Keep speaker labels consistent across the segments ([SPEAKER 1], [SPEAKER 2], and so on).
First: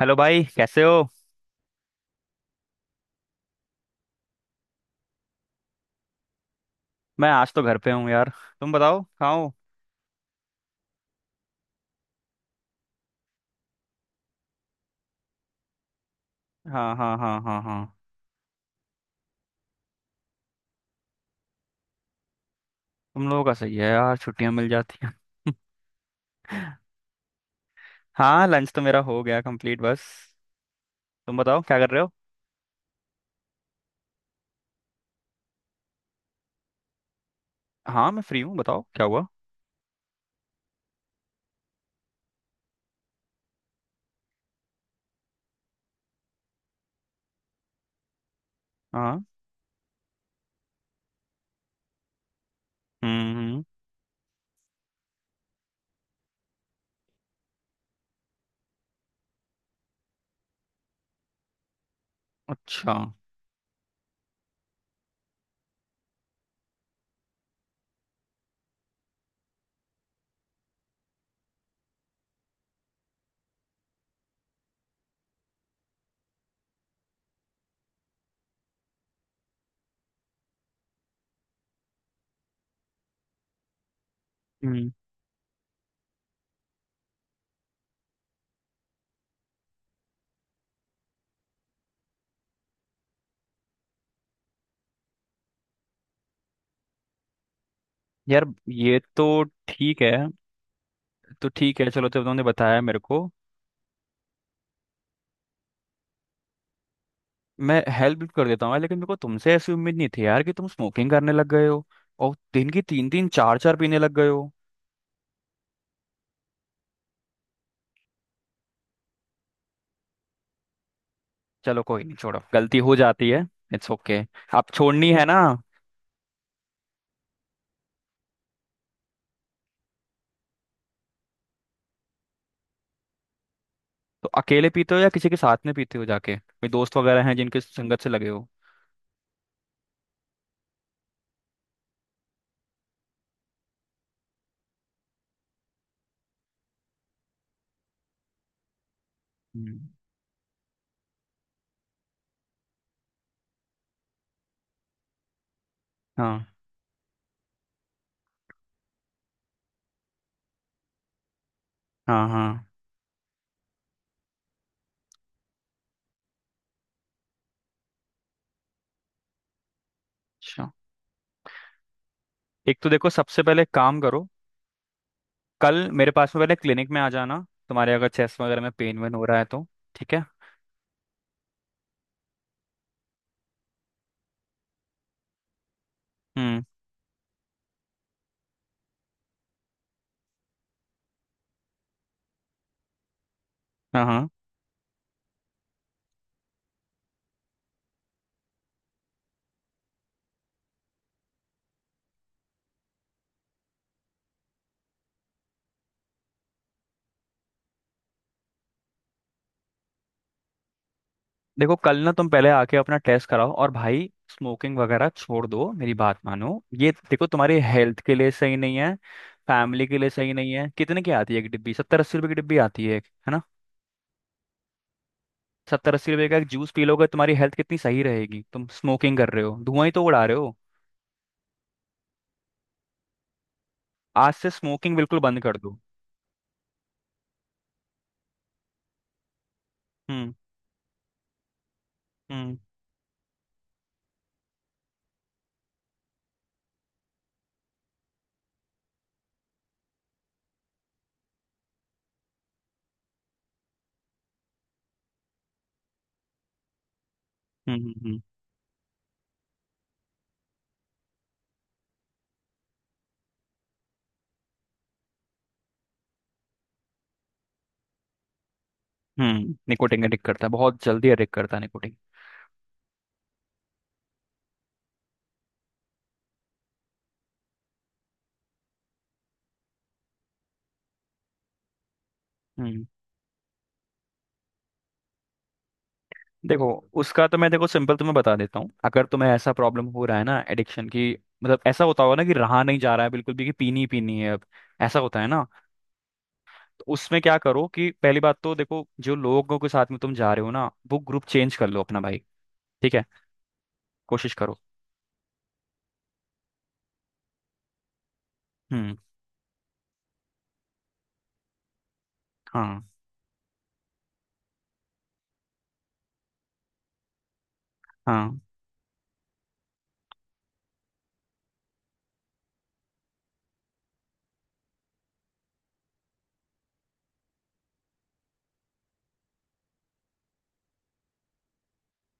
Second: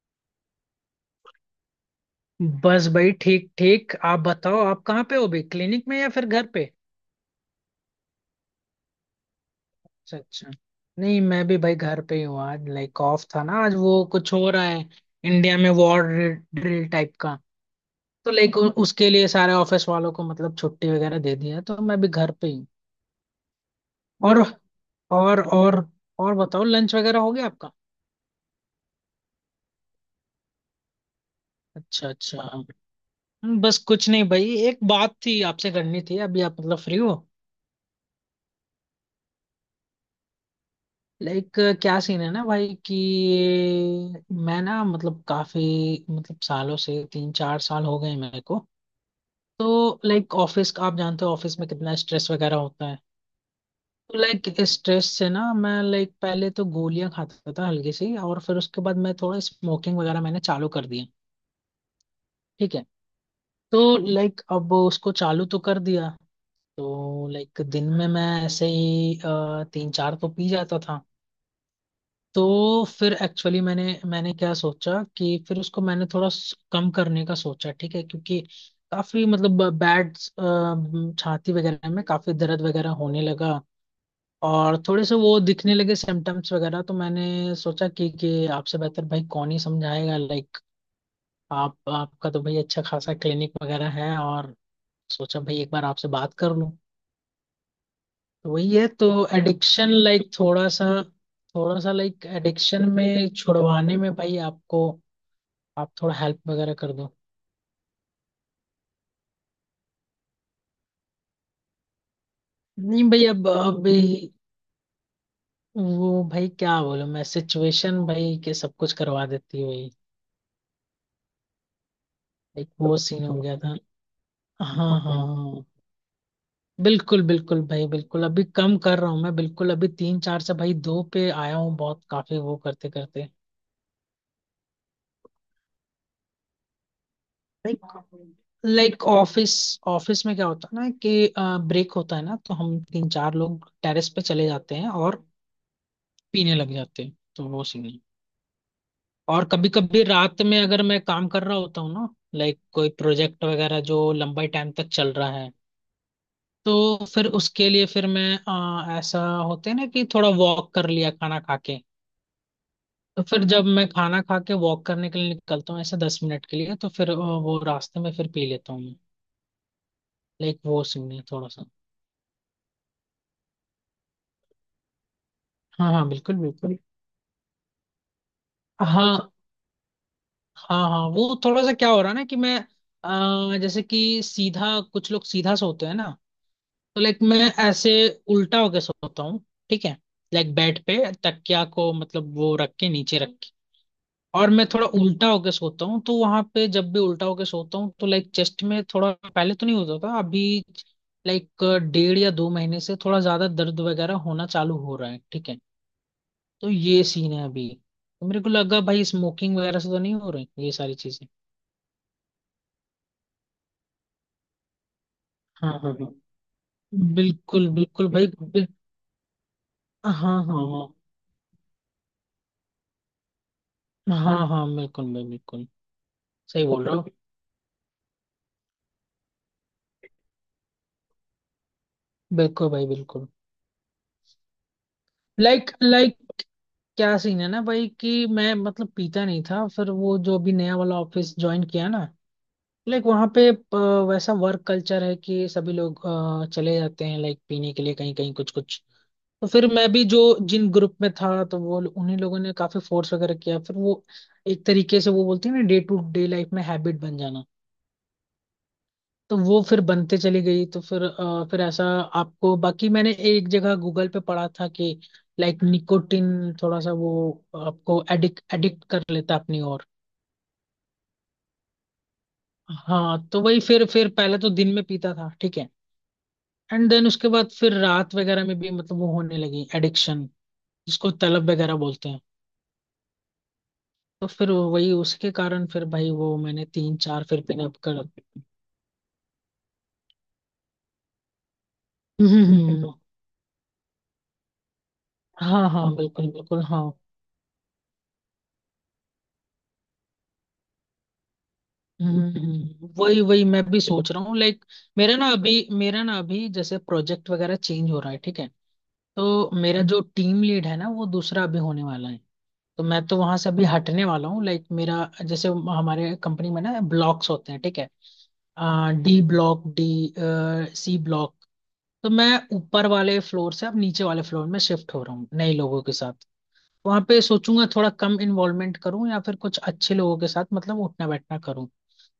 [SPEAKER 1] Hello भाई कैसे हो।
[SPEAKER 2] बस भाई, ठीक ठीक। आप बताओ आप कहाँ पे हो अभी, क्लिनिक में या फिर घर पे?
[SPEAKER 1] मैं आज तो घर पे हूँ यार। तुम बताओ कहाँ हो।
[SPEAKER 2] अच्छा अच्छा। नहीं, मैं भी भाई घर पे ही हूँ। आज लाइक ऑफ था ना, आज वो कुछ हो रहा है इंडिया में, वॉर ड्रिल
[SPEAKER 1] हाँ
[SPEAKER 2] टाइप
[SPEAKER 1] हाँ
[SPEAKER 2] का।
[SPEAKER 1] हाँ हाँ हाँ।
[SPEAKER 2] तो लाइक उसके लिए सारे ऑफिस वालों को मतलब छुट्टी वगैरह दे दिया है, तो मैं भी घर पे ही हूँ।
[SPEAKER 1] तुम लोगों का सही है यार,
[SPEAKER 2] और
[SPEAKER 1] छुट्टियां मिल जाती हैं।
[SPEAKER 2] और और और बताओ, लंच वगैरह हो गया आपका?
[SPEAKER 1] हाँ लंच तो मेरा हो गया कंप्लीट। बस तुम बताओ क्या कर रहे
[SPEAKER 2] अच्छा
[SPEAKER 1] हो।
[SPEAKER 2] अच्छा। बस कुछ नहीं भाई, एक बात थी आपसे करनी थी। अभी आप मतलब फ्री हो?
[SPEAKER 1] हाँ मैं फ्री हूँ, बताओ क्या हुआ।
[SPEAKER 2] लाइक क्या सीन है ना भाई कि मैं ना मतलब काफी, मतलब सालों से, 3-4 साल हो गए मेरे को।
[SPEAKER 1] हाँ।
[SPEAKER 2] तो लाइक ऑफिस का, आप जानते हो ऑफिस में कितना स्ट्रेस वगैरह होता है।
[SPEAKER 1] हम्म।
[SPEAKER 2] तो लाइक स्ट्रेस से ना मैं लाइक पहले तो गोलियां खाता था हल्की सी, और फिर उसके बाद मैं थोड़ा स्मोकिंग वगैरह मैंने चालू कर दिया। ठीक है।
[SPEAKER 1] अच्छा।
[SPEAKER 2] तो लाइक अब उसको चालू तो कर दिया। तो लाइक दिन में मैं ऐसे ही तीन चार तो पी जाता था। तो फिर एक्चुअली मैंने मैंने क्या सोचा कि फिर उसको मैंने थोड़ा कम करने का सोचा। ठीक है, क्योंकि काफी मतलब बैड, छाती वगैरह में काफी दर्द वगैरह होने लगा। और
[SPEAKER 1] हम्म।
[SPEAKER 2] थोड़े से वो दिखने लगे सिम्टम्स वगैरह, तो मैंने सोचा कि आपसे बेहतर भाई कौन ही समझाएगा। लाइक आप आपका तो भाई अच्छा खासा क्लिनिक वगैरह है, और सोचा भाई एक बार आपसे बात कर लूं।
[SPEAKER 1] यार
[SPEAKER 2] तो वही है
[SPEAKER 1] ये
[SPEAKER 2] तो,
[SPEAKER 1] तो
[SPEAKER 2] एडिक्शन
[SPEAKER 1] ठीक है।
[SPEAKER 2] लाइक थोड़ा सा।
[SPEAKER 1] तो
[SPEAKER 2] थोड़ा
[SPEAKER 1] ठीक है,
[SPEAKER 2] सा
[SPEAKER 1] चलो जब
[SPEAKER 2] लाइक
[SPEAKER 1] तुमने बताया
[SPEAKER 2] एडिक्शन
[SPEAKER 1] मेरे को
[SPEAKER 2] में छुड़वाने में भाई आपको, आप थोड़ा हेल्प वगैरह कर दो।
[SPEAKER 1] मैं हेल्प कर देता हूँ, लेकिन मेरे को तुमसे ऐसी उम्मीद नहीं थी यार कि तुम स्मोकिंग करने लग गए हो। और दिन की
[SPEAKER 2] नहीं
[SPEAKER 1] तीन
[SPEAKER 2] भाई,
[SPEAKER 1] तीन
[SPEAKER 2] अब
[SPEAKER 1] चार चार पीने
[SPEAKER 2] अभी,
[SPEAKER 1] लग गए हो।
[SPEAKER 2] वो भाई क्या बोलूं मैं, सिचुएशन भाई के सब कुछ करवा देती है भाई।
[SPEAKER 1] चलो कोई नहीं, छोड़ो,
[SPEAKER 2] एक
[SPEAKER 1] गलती हो
[SPEAKER 2] वो सीन
[SPEAKER 1] जाती
[SPEAKER 2] हो
[SPEAKER 1] है।
[SPEAKER 2] गया था।
[SPEAKER 1] It's okay. आप
[SPEAKER 2] हाँ हाँ
[SPEAKER 1] छोड़नी है ना।
[SPEAKER 2] हाँ। बिल्कुल बिल्कुल भाई बिल्कुल। अभी कम कर रहा हूँ मैं, बिल्कुल अभी तीन चार से भाई दो पे आया हूँ, बहुत काफी वो करते करते।
[SPEAKER 1] तो अकेले पीते हो या किसी के साथ में पीते हो जाके? कोई दोस्त वगैरह हैं जिनके संगत से लगे हो?
[SPEAKER 2] लाइक ऑफिस, ऑफिस में क्या होता है ना कि ब्रेक होता है ना, तो हम तीन चार लोग टेरेस पे चले जाते हैं और पीने लग जाते हैं, तो वो सीन। और कभी
[SPEAKER 1] हम्म।
[SPEAKER 2] कभी रात में अगर मैं काम कर रहा होता हूँ ना, लाइक कोई प्रोजेक्ट वगैरह जो लंबे टाइम तक चल रहा है,
[SPEAKER 1] हाँ
[SPEAKER 2] तो फिर उसके लिए फिर मैं ऐसा होते हैं ना कि थोड़ा वॉक कर लिया खाना खा के।
[SPEAKER 1] हाँ हाँ।
[SPEAKER 2] तो फिर जब मैं खाना खा के वॉक करने के लिए निकलता हूँ ऐसे 10 मिनट के लिए, तो फिर वो रास्ते में फिर पी लेता हूँ मैं। लाइक
[SPEAKER 1] अच्छा।
[SPEAKER 2] वो सीन है थोड़ा सा।
[SPEAKER 1] एक तो देखो सबसे पहले एक काम करो, कल
[SPEAKER 2] हाँ हाँ,
[SPEAKER 1] मेरे पास
[SPEAKER 2] बिल्कुल
[SPEAKER 1] में पहले
[SPEAKER 2] बिल्कुल,
[SPEAKER 1] क्लिनिक में आ जाना। तुम्हारे अगर चेस्ट वगैरह में पेन वेन
[SPEAKER 2] हाँ।
[SPEAKER 1] हो रहा है तो ठीक है।
[SPEAKER 2] हाँ हाँ, वो थोड़ा सा क्या हो रहा है ना कि मैं जैसे कि सीधा कुछ लोग सीधा सोते हैं ना,
[SPEAKER 1] हम्म।
[SPEAKER 2] तो लाइक मैं ऐसे उल्टा होके सोता हूँ। ठीक है, लाइक बेड पे तकिया को मतलब वो रख के, नीचे रख के,
[SPEAKER 1] हाँ हाँ।
[SPEAKER 2] और मैं थोड़ा उल्टा होके सोता हूँ। तो वहां पे जब भी उल्टा होके सोता हूँ तो लाइक चेस्ट में थोड़ा, पहले तो नहीं होता था, अभी लाइक 1.5 या 2 महीने से थोड़ा ज्यादा दर्द वगैरह होना चालू हो रहा है। ठीक है, तो ये सीन है अभी। तो मेरे को लगा भाई, स्मोकिंग वगैरह से तो नहीं हो रही ये सारी चीजें?
[SPEAKER 1] देखो कल ना तुम पहले आके अपना टेस्ट कराओ, और भाई स्मोकिंग वगैरह छोड़ दो
[SPEAKER 2] हाँ
[SPEAKER 1] मेरी
[SPEAKER 2] हाँ हाँ,
[SPEAKER 1] बात मानो। ये देखो तुम्हारी
[SPEAKER 2] बिल्कुल
[SPEAKER 1] हेल्थ
[SPEAKER 2] बिल्कुल
[SPEAKER 1] के
[SPEAKER 2] भाई
[SPEAKER 1] लिए सही नहीं है, फैमिली के लिए
[SPEAKER 2] हाँ
[SPEAKER 1] सही नहीं है।
[SPEAKER 2] हाँ
[SPEAKER 1] कितने की आती है एक डिब्बी? सत्तर अस्सी रुपए की डिब्बी आती है एक, है ना।
[SPEAKER 2] हाँ हाँ हाँ, बिल्कुल भाई बिल्कुल।
[SPEAKER 1] सत्तर अस्सी रुपए का एक
[SPEAKER 2] सही
[SPEAKER 1] जूस पी
[SPEAKER 2] बोल रहे हो,
[SPEAKER 1] लोगे तुम्हारी हेल्थ कितनी सही रहेगी। तुम स्मोकिंग कर रहे हो, धुआं ही तो उड़ा रहे हो।
[SPEAKER 2] बिल्कुल भाई बिल्कुल।
[SPEAKER 1] आज से स्मोकिंग बिल्कुल बंद कर
[SPEAKER 2] लाइक
[SPEAKER 1] दो।
[SPEAKER 2] लाइक क्या सीन है ना भाई कि मैं मतलब पीता नहीं था, फिर वो
[SPEAKER 1] हम्म
[SPEAKER 2] जो अभी नया वाला ऑफिस ज्वाइन किया ना,
[SPEAKER 1] हम्म
[SPEAKER 2] लाइक वहाँ पे वैसा वर्क कल्चर है कि सभी लोग चले जाते हैं लाइक पीने के लिए, कहीं कहीं, कुछ कुछ। तो फिर मैं भी जो जिन ग्रुप में था, तो वो उन्हीं लोगों ने काफी फोर्स वगैरह किया, फिर वो एक तरीके से वो बोलते हैं ना, डे टू डे लाइफ में हैबिट बन जाना।
[SPEAKER 1] हम्म। हम्म।
[SPEAKER 2] तो वो फिर बनते चली गई, तो फिर फिर ऐसा आपको, बाकी मैंने एक जगह गूगल पे पढ़ा था कि लाइक निकोटिन थोड़ा सा वो आपको एडिक्ट एडिक्ट कर लेता है अपनी ओर।
[SPEAKER 1] निकोटिन अडिक्ट करता है, बहुत जल्दी अडिक्ट करता है निकोटिन।
[SPEAKER 2] हाँ तो वही फिर पहले तो दिन में पीता था, ठीक है, एंड देन उसके बाद फिर रात वगैरह में भी मतलब वो होने लगी एडिक्शन, जिसको तलब वगैरह बोलते हैं। तो फिर वही उसके कारण फिर भाई वो मैंने
[SPEAKER 1] देखो
[SPEAKER 2] तीन चार
[SPEAKER 1] उसका तो
[SPEAKER 2] फिर
[SPEAKER 1] मैं देखो
[SPEAKER 2] पीने
[SPEAKER 1] सिंपल
[SPEAKER 2] कर
[SPEAKER 1] तुम्हें बता देता हूँ। अगर तुम्हें ऐसा प्रॉब्लम हो रहा है ना एडिक्शन की, मतलब ऐसा होता होगा ना कि
[SPEAKER 2] हम्म,
[SPEAKER 1] रहा
[SPEAKER 2] हम्म,
[SPEAKER 1] नहीं
[SPEAKER 2] हम्म।
[SPEAKER 1] जा रहा है बिल्कुल भी कि पीनी ही पीनी है अब, ऐसा होता है ना।
[SPEAKER 2] हाँ हाँ, बिल्कुल बिल्कुल, हाँ।
[SPEAKER 1] तो उसमें क्या करो कि पहली बात तो देखो जो लोगों के साथ में तुम जा रहे हो ना, वो ग्रुप चेंज कर लो अपना भाई। ठीक है,
[SPEAKER 2] वही वही मैं भी सोच रहा
[SPEAKER 1] कोशिश
[SPEAKER 2] हूँ
[SPEAKER 1] करो।
[SPEAKER 2] लाइक। मेरा ना अभी जैसे प्रोजेक्ट वगैरह चेंज हो रहा है। ठीक है,
[SPEAKER 1] हम्म।
[SPEAKER 2] तो मेरा जो टीम लीड है ना वो दूसरा अभी होने वाला है,
[SPEAKER 1] हाँ
[SPEAKER 2] तो मैं तो वहां से अभी हटने वाला हूँ। लाइक मेरा, जैसे हमारे कंपनी में ना ब्लॉक्स होते हैं, ठीक है,
[SPEAKER 1] हाँ।
[SPEAKER 2] D block D C block. तो मैं ऊपर वाले फ्लोर से अब नीचे वाले फ्लोर में शिफ्ट हो रहा हूँ, नए लोगों के साथ। वहां पे सोचूंगा थोड़ा कम इन्वॉल्वमेंट करूँ, या फिर कुछ अच्छे लोगों के साथ मतलब उठना बैठना करूँ।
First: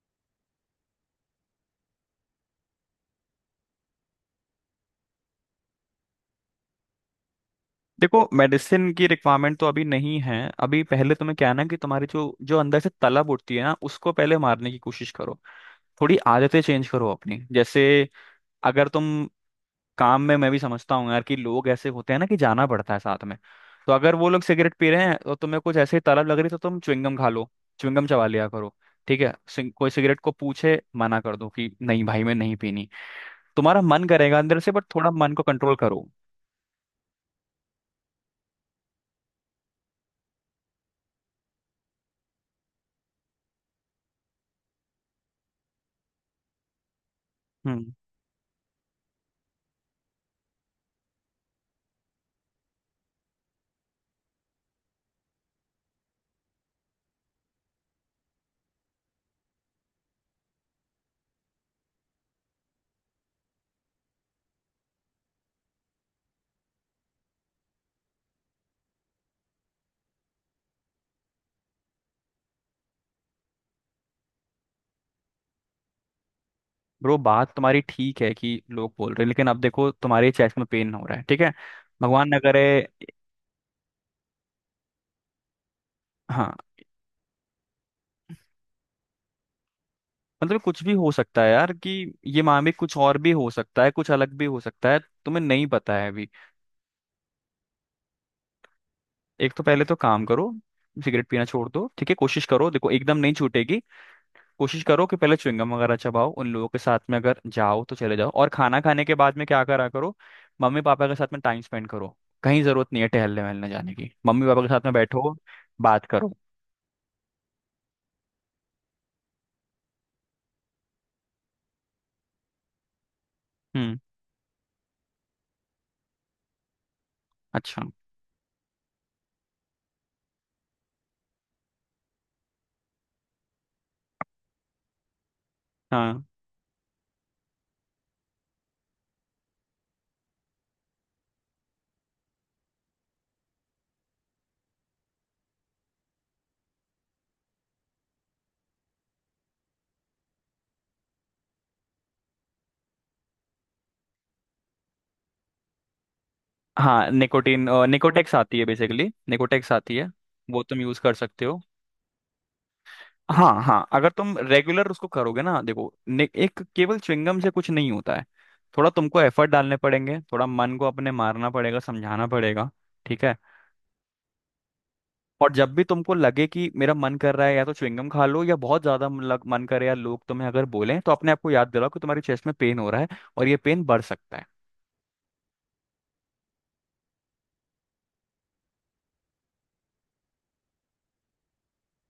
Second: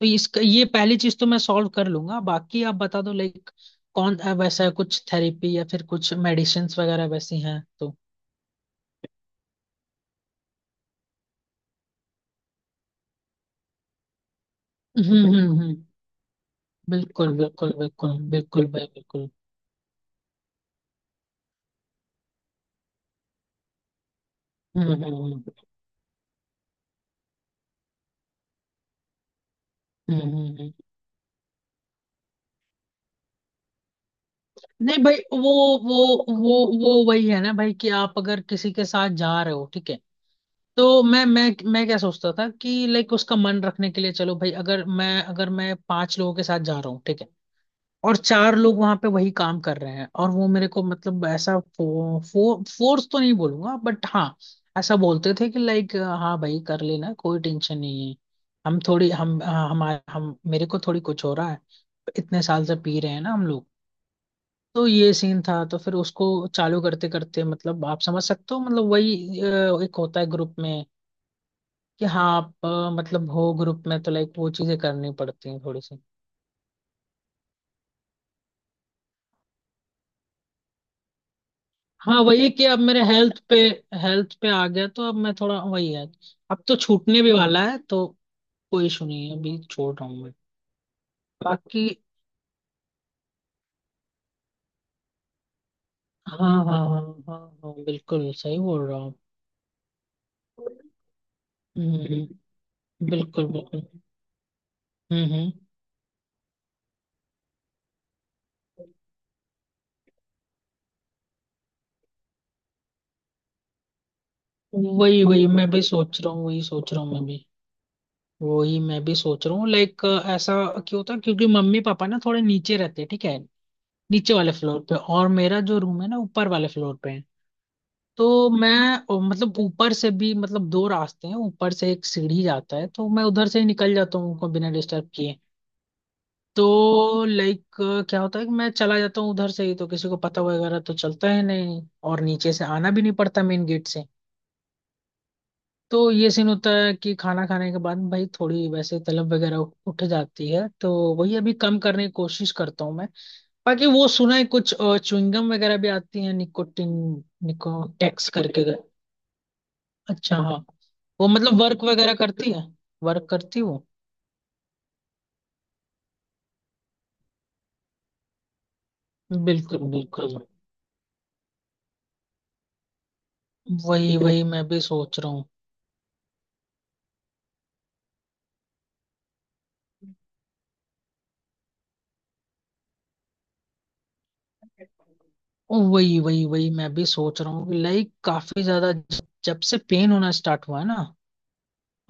[SPEAKER 2] तो इसका, ये पहली चीज तो मैं सॉल्व कर लूंगा। बाकी आप बता दो लाइक कौन वैसा है, कुछ थेरेपी या फिर कुछ मेडिसिन्स वगैरह वैसी हैं तो?
[SPEAKER 1] देखो मेडिसिन की रिक्वायरमेंट तो अभी नहीं है। अभी पहले तुम्हें क्या है ना कि तुम्हारी जो जो अंदर से तलब उठती है ना उसको पहले मारने की कोशिश करो।
[SPEAKER 2] हम्म।
[SPEAKER 1] थोड़ी आदतें चेंज करो
[SPEAKER 2] बिल्कुल
[SPEAKER 1] अपनी।
[SPEAKER 2] बिल्कुल
[SPEAKER 1] जैसे
[SPEAKER 2] बिल्कुल बिल्कुल भाई
[SPEAKER 1] अगर तुम
[SPEAKER 2] बिल्कुल।
[SPEAKER 1] काम में, मैं भी समझता हूँ यार कि लोग ऐसे होते हैं ना कि जाना पड़ता है साथ में, तो अगर वो लोग सिगरेट पी
[SPEAKER 2] हम्म
[SPEAKER 1] रहे हैं और
[SPEAKER 2] हम्म
[SPEAKER 1] तुम्हें कुछ ऐसे ही तलब लग रही है तो तुम च्युइंगम खा लो, च्युइंगम चबा लिया करो। ठीक है, कोई सिगरेट
[SPEAKER 2] हम्म
[SPEAKER 1] को
[SPEAKER 2] हम्म, हम्म।
[SPEAKER 1] पूछे मना कर दो कि नहीं भाई मैं नहीं पीनी। तुम्हारा मन करेगा अंदर से, बट
[SPEAKER 2] नहीं
[SPEAKER 1] थोड़ा
[SPEAKER 2] भाई,
[SPEAKER 1] मन को कंट्रोल
[SPEAKER 2] वो
[SPEAKER 1] करो।
[SPEAKER 2] वो वो वही है ना भाई कि आप अगर किसी के साथ जा रहे हो, ठीक है, तो मैं क्या सोचता था कि लाइक उसका मन रखने के लिए, चलो भाई, अगर मैं पांच लोगों के साथ जा रहा हूँ, ठीक है,
[SPEAKER 1] हम्म।
[SPEAKER 2] और चार लोग वहां पे वही काम कर रहे हैं, और वो मेरे को मतलब ऐसा फो, फो, फोर्स तो नहीं बोलूंगा बट हाँ, ऐसा बोलते थे कि लाइक हाँ भाई, कर लेना कोई टेंशन नहीं है, हम थोड़ी हम हमारे हम मेरे को थोड़ी कुछ हो रहा है, इतने साल से पी रहे हैं ना हम लोग। तो ये सीन था, तो फिर उसको चालू करते करते, मतलब आप समझ सकते हो, मतलब वही एक होता है ग्रुप में कि हाँ आप मतलब हो ग्रुप में, तो लाइक वो चीजें करनी पड़ती हैं थोड़ी सी।
[SPEAKER 1] ब्रो बात तुम्हारी ठीक है कि लोग बोल रहे हैं, लेकिन अब देखो तुम्हारे चेस्ट में पेन हो रहा है ठीक है।
[SPEAKER 2] हाँ
[SPEAKER 1] भगवान न
[SPEAKER 2] वही
[SPEAKER 1] करे।
[SPEAKER 2] कि अब मेरे हेल्थ पे, हेल्थ पे आ गया तो अब मैं थोड़ा वही है,
[SPEAKER 1] हाँ।
[SPEAKER 2] अब तो छूटने भी वाला है, तो कोई इशू नहीं है, अभी छोड़ रहा हूँ मैं।
[SPEAKER 1] मतलब कुछ भी हो सकता है यार
[SPEAKER 2] बाकी,
[SPEAKER 1] कि ये मामले कुछ और भी हो सकता है, कुछ अलग भी हो सकता है। तुम्हें नहीं पता है अभी।
[SPEAKER 2] हाँ हाँ हाँ हाँ हाँ, हाँ, बिल्कुल सही बोल रहा हूँ।
[SPEAKER 1] एक तो पहले तो काम करो, सिगरेट पीना छोड़ दो। ठीक है कोशिश
[SPEAKER 2] हम्म,
[SPEAKER 1] करो, देखो एकदम नहीं
[SPEAKER 2] बिल्कुल
[SPEAKER 1] छूटेगी।
[SPEAKER 2] बिल्कुल।
[SPEAKER 1] कोशिश करो कि पहले
[SPEAKER 2] हम्म
[SPEAKER 1] च्युइंगम वगैरह चबाओ, उन लोगों के साथ में अगर जाओ तो चले जाओ, और खाना खाने के बाद में क्या करा करो, मम्मी पापा के साथ में टाइम स्पेंड करो। कहीं जरूरत नहीं है टहलने वहलने जाने की, मम्मी पापा के साथ
[SPEAKER 2] हम्म,
[SPEAKER 1] में
[SPEAKER 2] वही
[SPEAKER 1] बैठो
[SPEAKER 2] वही मैं भी
[SPEAKER 1] बात
[SPEAKER 2] सोच रहा
[SPEAKER 1] करो।
[SPEAKER 2] हूँ, वही सोच रहा हूँ मैं भी। वही मैं भी सोच रहा हूँ लाइक, ऐसा क्यों होता है, क्योंकि मम्मी पापा ना थोड़े नीचे रहते हैं, ठीक है,
[SPEAKER 1] हम्म।
[SPEAKER 2] नीचे वाले फ्लोर पे, और मेरा जो रूम है ना ऊपर वाले फ्लोर पे है।
[SPEAKER 1] अच्छा।
[SPEAKER 2] तो मैं मतलब ऊपर से भी, मतलब दो रास्ते हैं, ऊपर से एक सीढ़ी जाता है, तो मैं उधर से ही निकल जाता हूँ, उनको बिना डिस्टर्ब किए।
[SPEAKER 1] हाँ
[SPEAKER 2] तो लाइक क्या होता है कि मैं चला जाता हूँ उधर से ही, तो किसी को पता वगैरह तो चलता है नहीं, और नीचे से आना भी नहीं पड़ता मेन गेट से। तो ये सीन होता है कि खाना खाने के बाद भाई थोड़ी वैसे तलब वगैरह उठ जाती है, तो वही अभी कम करने की कोशिश करता हूँ मैं। बाकी वो सुना है कुछ, चुइंगम वगैरह भी आती है निकोटिन,
[SPEAKER 1] हाँ निकोटीन
[SPEAKER 2] निको टैक्स
[SPEAKER 1] निकोटेक्स आती है,
[SPEAKER 2] करके?
[SPEAKER 1] बेसिकली निकोटेक्स आती है,
[SPEAKER 2] अच्छा हाँ।
[SPEAKER 1] वो तुम यूज कर
[SPEAKER 2] वो
[SPEAKER 1] सकते हो।
[SPEAKER 2] मतलब वर्क वगैरह करती है? वर्क
[SPEAKER 1] हाँ
[SPEAKER 2] करती है वो?
[SPEAKER 1] हाँ अगर तुम रेगुलर उसको करोगे ना। देखो एक केवल च्युइंगम से कुछ नहीं होता है, थोड़ा तुमको एफर्ट डालने
[SPEAKER 2] बिल्कुल
[SPEAKER 1] पड़ेंगे,
[SPEAKER 2] बिल्कुल।
[SPEAKER 1] थोड़ा मन को अपने मारना पड़ेगा, समझाना पड़ेगा। ठीक है?
[SPEAKER 2] वही वही मैं भी सोच रहा हूँ।
[SPEAKER 1] और जब भी तुमको लगे कि मेरा मन कर रहा है या तो च्युइंगम खा लो, या बहुत ज्यादा मन करे या लोग तुम्हें अगर बोलें तो अपने आप को याद दिलाओ कि तुम्हारी चेस्ट में पेन हो रहा है, और ये पेन बढ़ सकता है।
[SPEAKER 2] वही वही वही मैं भी सोच रहा हूँ लाइक, काफी ज्यादा जब से पेन होना स्टार्ट हुआ है ना,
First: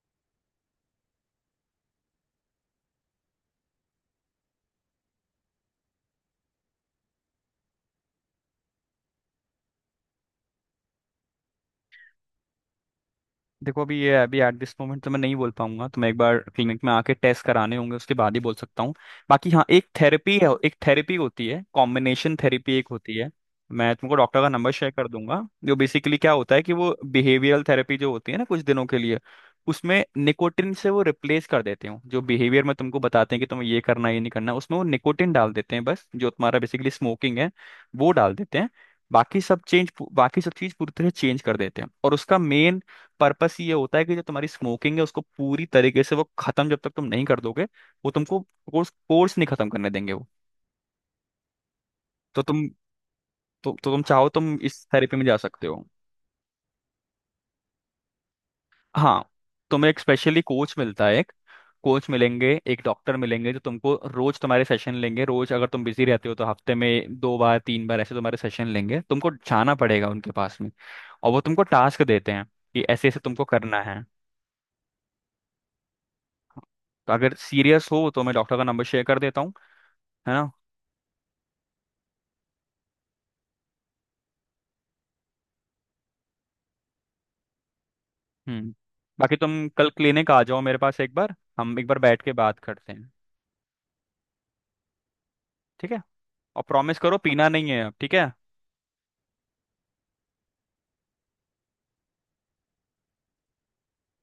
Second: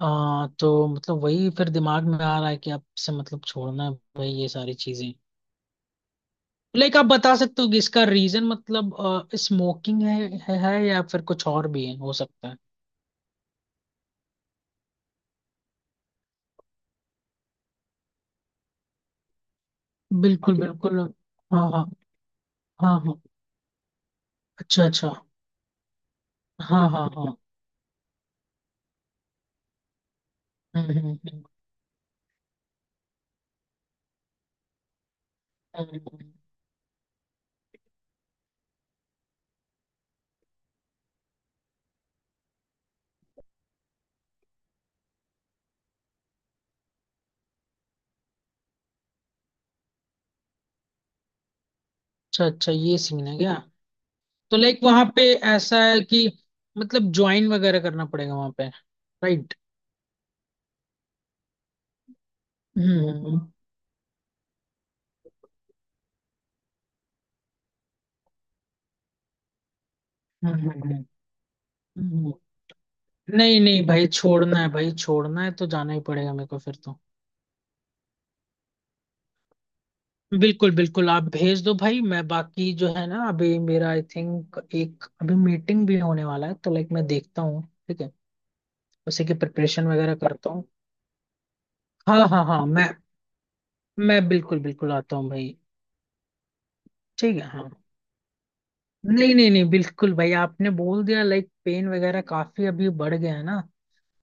[SPEAKER 2] तो मतलब वही फिर दिमाग में आ रहा है कि अब से मतलब छोड़ना है भाई ये सारी चीजें। लाइक आप बता सकते हो कि इसका रीजन मतलब, स्मोकिंग है, है या फिर कुछ और भी है हो सकता है?
[SPEAKER 1] देखो अभी ये अभी एट दिस मोमेंट तो मैं नहीं बोल पाऊंगा, तो मैं एक बार क्लिनिक में आके टेस्ट कराने होंगे उसके बाद ही बोल सकता हूँ। बाकी हाँ एक थेरेपी है,
[SPEAKER 2] बिल्कुल
[SPEAKER 1] एक
[SPEAKER 2] बिल्कुल।
[SPEAKER 1] थेरेपी होती है
[SPEAKER 2] हाँ हाँ
[SPEAKER 1] कॉम्बिनेशन थेरेपी एक
[SPEAKER 2] हाँ
[SPEAKER 1] होती
[SPEAKER 2] हाँ।
[SPEAKER 1] है। मैं तुमको डॉक्टर का नंबर
[SPEAKER 2] अच्छा
[SPEAKER 1] शेयर कर
[SPEAKER 2] अच्छा।
[SPEAKER 1] दूंगा, जो बेसिकली क्या होता है कि
[SPEAKER 2] हाँ
[SPEAKER 1] वो
[SPEAKER 2] हाँ हाँ।
[SPEAKER 1] बिहेवियरल थेरेपी जो होती है ना, कुछ दिनों के लिए उसमें निकोटिन से
[SPEAKER 2] हम्म
[SPEAKER 1] वो
[SPEAKER 2] हम्म हम्म,
[SPEAKER 1] रिप्लेस कर देते हो, जो बिहेवियर में तुमको बताते हैं कि तुम्हें ये करना ये नहीं करना, उसमें वो निकोटिन डाल देते हैं बस, जो
[SPEAKER 2] हम्म।
[SPEAKER 1] तुम्हारा बेसिकली स्मोकिंग है वो डाल देते हैं। बाकी सब चेंज, बाकी सब चीज पूरी तरह चेंज कर देते हैं, और उसका मेन पर्पस ये होता है कि जो तुम्हारी स्मोकिंग है उसको पूरी तरीके से वो खत्म जब तक तुम नहीं कर दोगे, वो तुमको कोर्स कोर्स नहीं खत्म करने देंगे वो। तो
[SPEAKER 2] अच्छा
[SPEAKER 1] तुम,
[SPEAKER 2] अच्छा, ये सीन है क्या?
[SPEAKER 1] तो तुम चाहो तुम
[SPEAKER 2] तो लाइक
[SPEAKER 1] इस
[SPEAKER 2] वहां
[SPEAKER 1] थेरेपी
[SPEAKER 2] पे
[SPEAKER 1] में जा सकते
[SPEAKER 2] ऐसा
[SPEAKER 1] हो।
[SPEAKER 2] है कि मतलब ज्वाइन वगैरह करना पड़ेगा वहां पे,
[SPEAKER 1] हाँ
[SPEAKER 2] राइट?
[SPEAKER 1] तुम्हें एक स्पेशली कोच मिलता है, एक कोच मिलेंगे, एक
[SPEAKER 2] हम्म
[SPEAKER 1] डॉक्टर
[SPEAKER 2] हम्म
[SPEAKER 1] मिलेंगे, जो तुमको रोज तुम्हारे सेशन लेंगे रोज, अगर तुम बिजी रहते हो तो हफ्ते में दो बार तीन बार ऐसे तुम्हारे सेशन लेंगे, तुमको जाना पड़ेगा उनके पास में।
[SPEAKER 2] हम्म, हम्म,
[SPEAKER 1] और वो तुमको टास्क देते
[SPEAKER 2] हम्म।
[SPEAKER 1] हैं कि ऐसे ऐसे तुमको
[SPEAKER 2] नहीं
[SPEAKER 1] करना
[SPEAKER 2] नहीं
[SPEAKER 1] है।
[SPEAKER 2] भाई, छोड़ना है भाई, छोड़ना है तो जाना ही पड़ेगा मेरे को फिर तो।
[SPEAKER 1] तो अगर सीरियस हो तो मैं डॉक्टर का नंबर शेयर कर देता हूँ, है ना।
[SPEAKER 2] बिल्कुल बिल्कुल, आप भेज दो भाई। मैं बाकी जो है ना, अभी मेरा आई थिंक एक अभी मीटिंग भी होने वाला है, तो लाइक मैं देखता हूँ, ठीक है,
[SPEAKER 1] हम्म।
[SPEAKER 2] उसी की
[SPEAKER 1] बाकी तुम
[SPEAKER 2] प्रिपरेशन
[SPEAKER 1] कल
[SPEAKER 2] वगैरह
[SPEAKER 1] क्लिनिक आ
[SPEAKER 2] करता
[SPEAKER 1] जाओ
[SPEAKER 2] हूँ।
[SPEAKER 1] मेरे पास, एक बार हम एक बार बैठ
[SPEAKER 2] हाँ
[SPEAKER 1] के
[SPEAKER 2] हाँ
[SPEAKER 1] बात
[SPEAKER 2] हाँ, मैं
[SPEAKER 1] करते हैं।
[SPEAKER 2] मैं बिल्कुल बिल्कुल आता हूँ भाई।
[SPEAKER 1] ठीक है और प्रॉमिस करो
[SPEAKER 2] ठीक है,
[SPEAKER 1] पीना
[SPEAKER 2] हाँ।
[SPEAKER 1] नहीं है अब ठीक है।
[SPEAKER 2] नहीं नहीं नहीं, बिल्कुल भाई, आपने बोल दिया, लाइक पेन वगैरह काफी अभी बढ़ गया है ना।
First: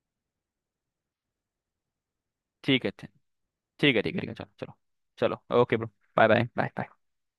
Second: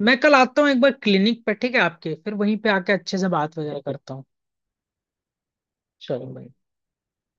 [SPEAKER 2] मैं कल आता हूँ एक बार क्लिनिक पे, ठीक है आपके, फिर वहीं पे
[SPEAKER 1] ठीक है
[SPEAKER 2] आके
[SPEAKER 1] ठीक
[SPEAKER 2] अच्छे से बात वगैरह
[SPEAKER 1] है।
[SPEAKER 2] करता
[SPEAKER 1] ठीक है
[SPEAKER 2] हूँ।
[SPEAKER 1] ठीक है चलो चलो, चलो ओके ब्रो।
[SPEAKER 2] चलो
[SPEAKER 1] बाय बाय
[SPEAKER 2] भाई।
[SPEAKER 1] बाय।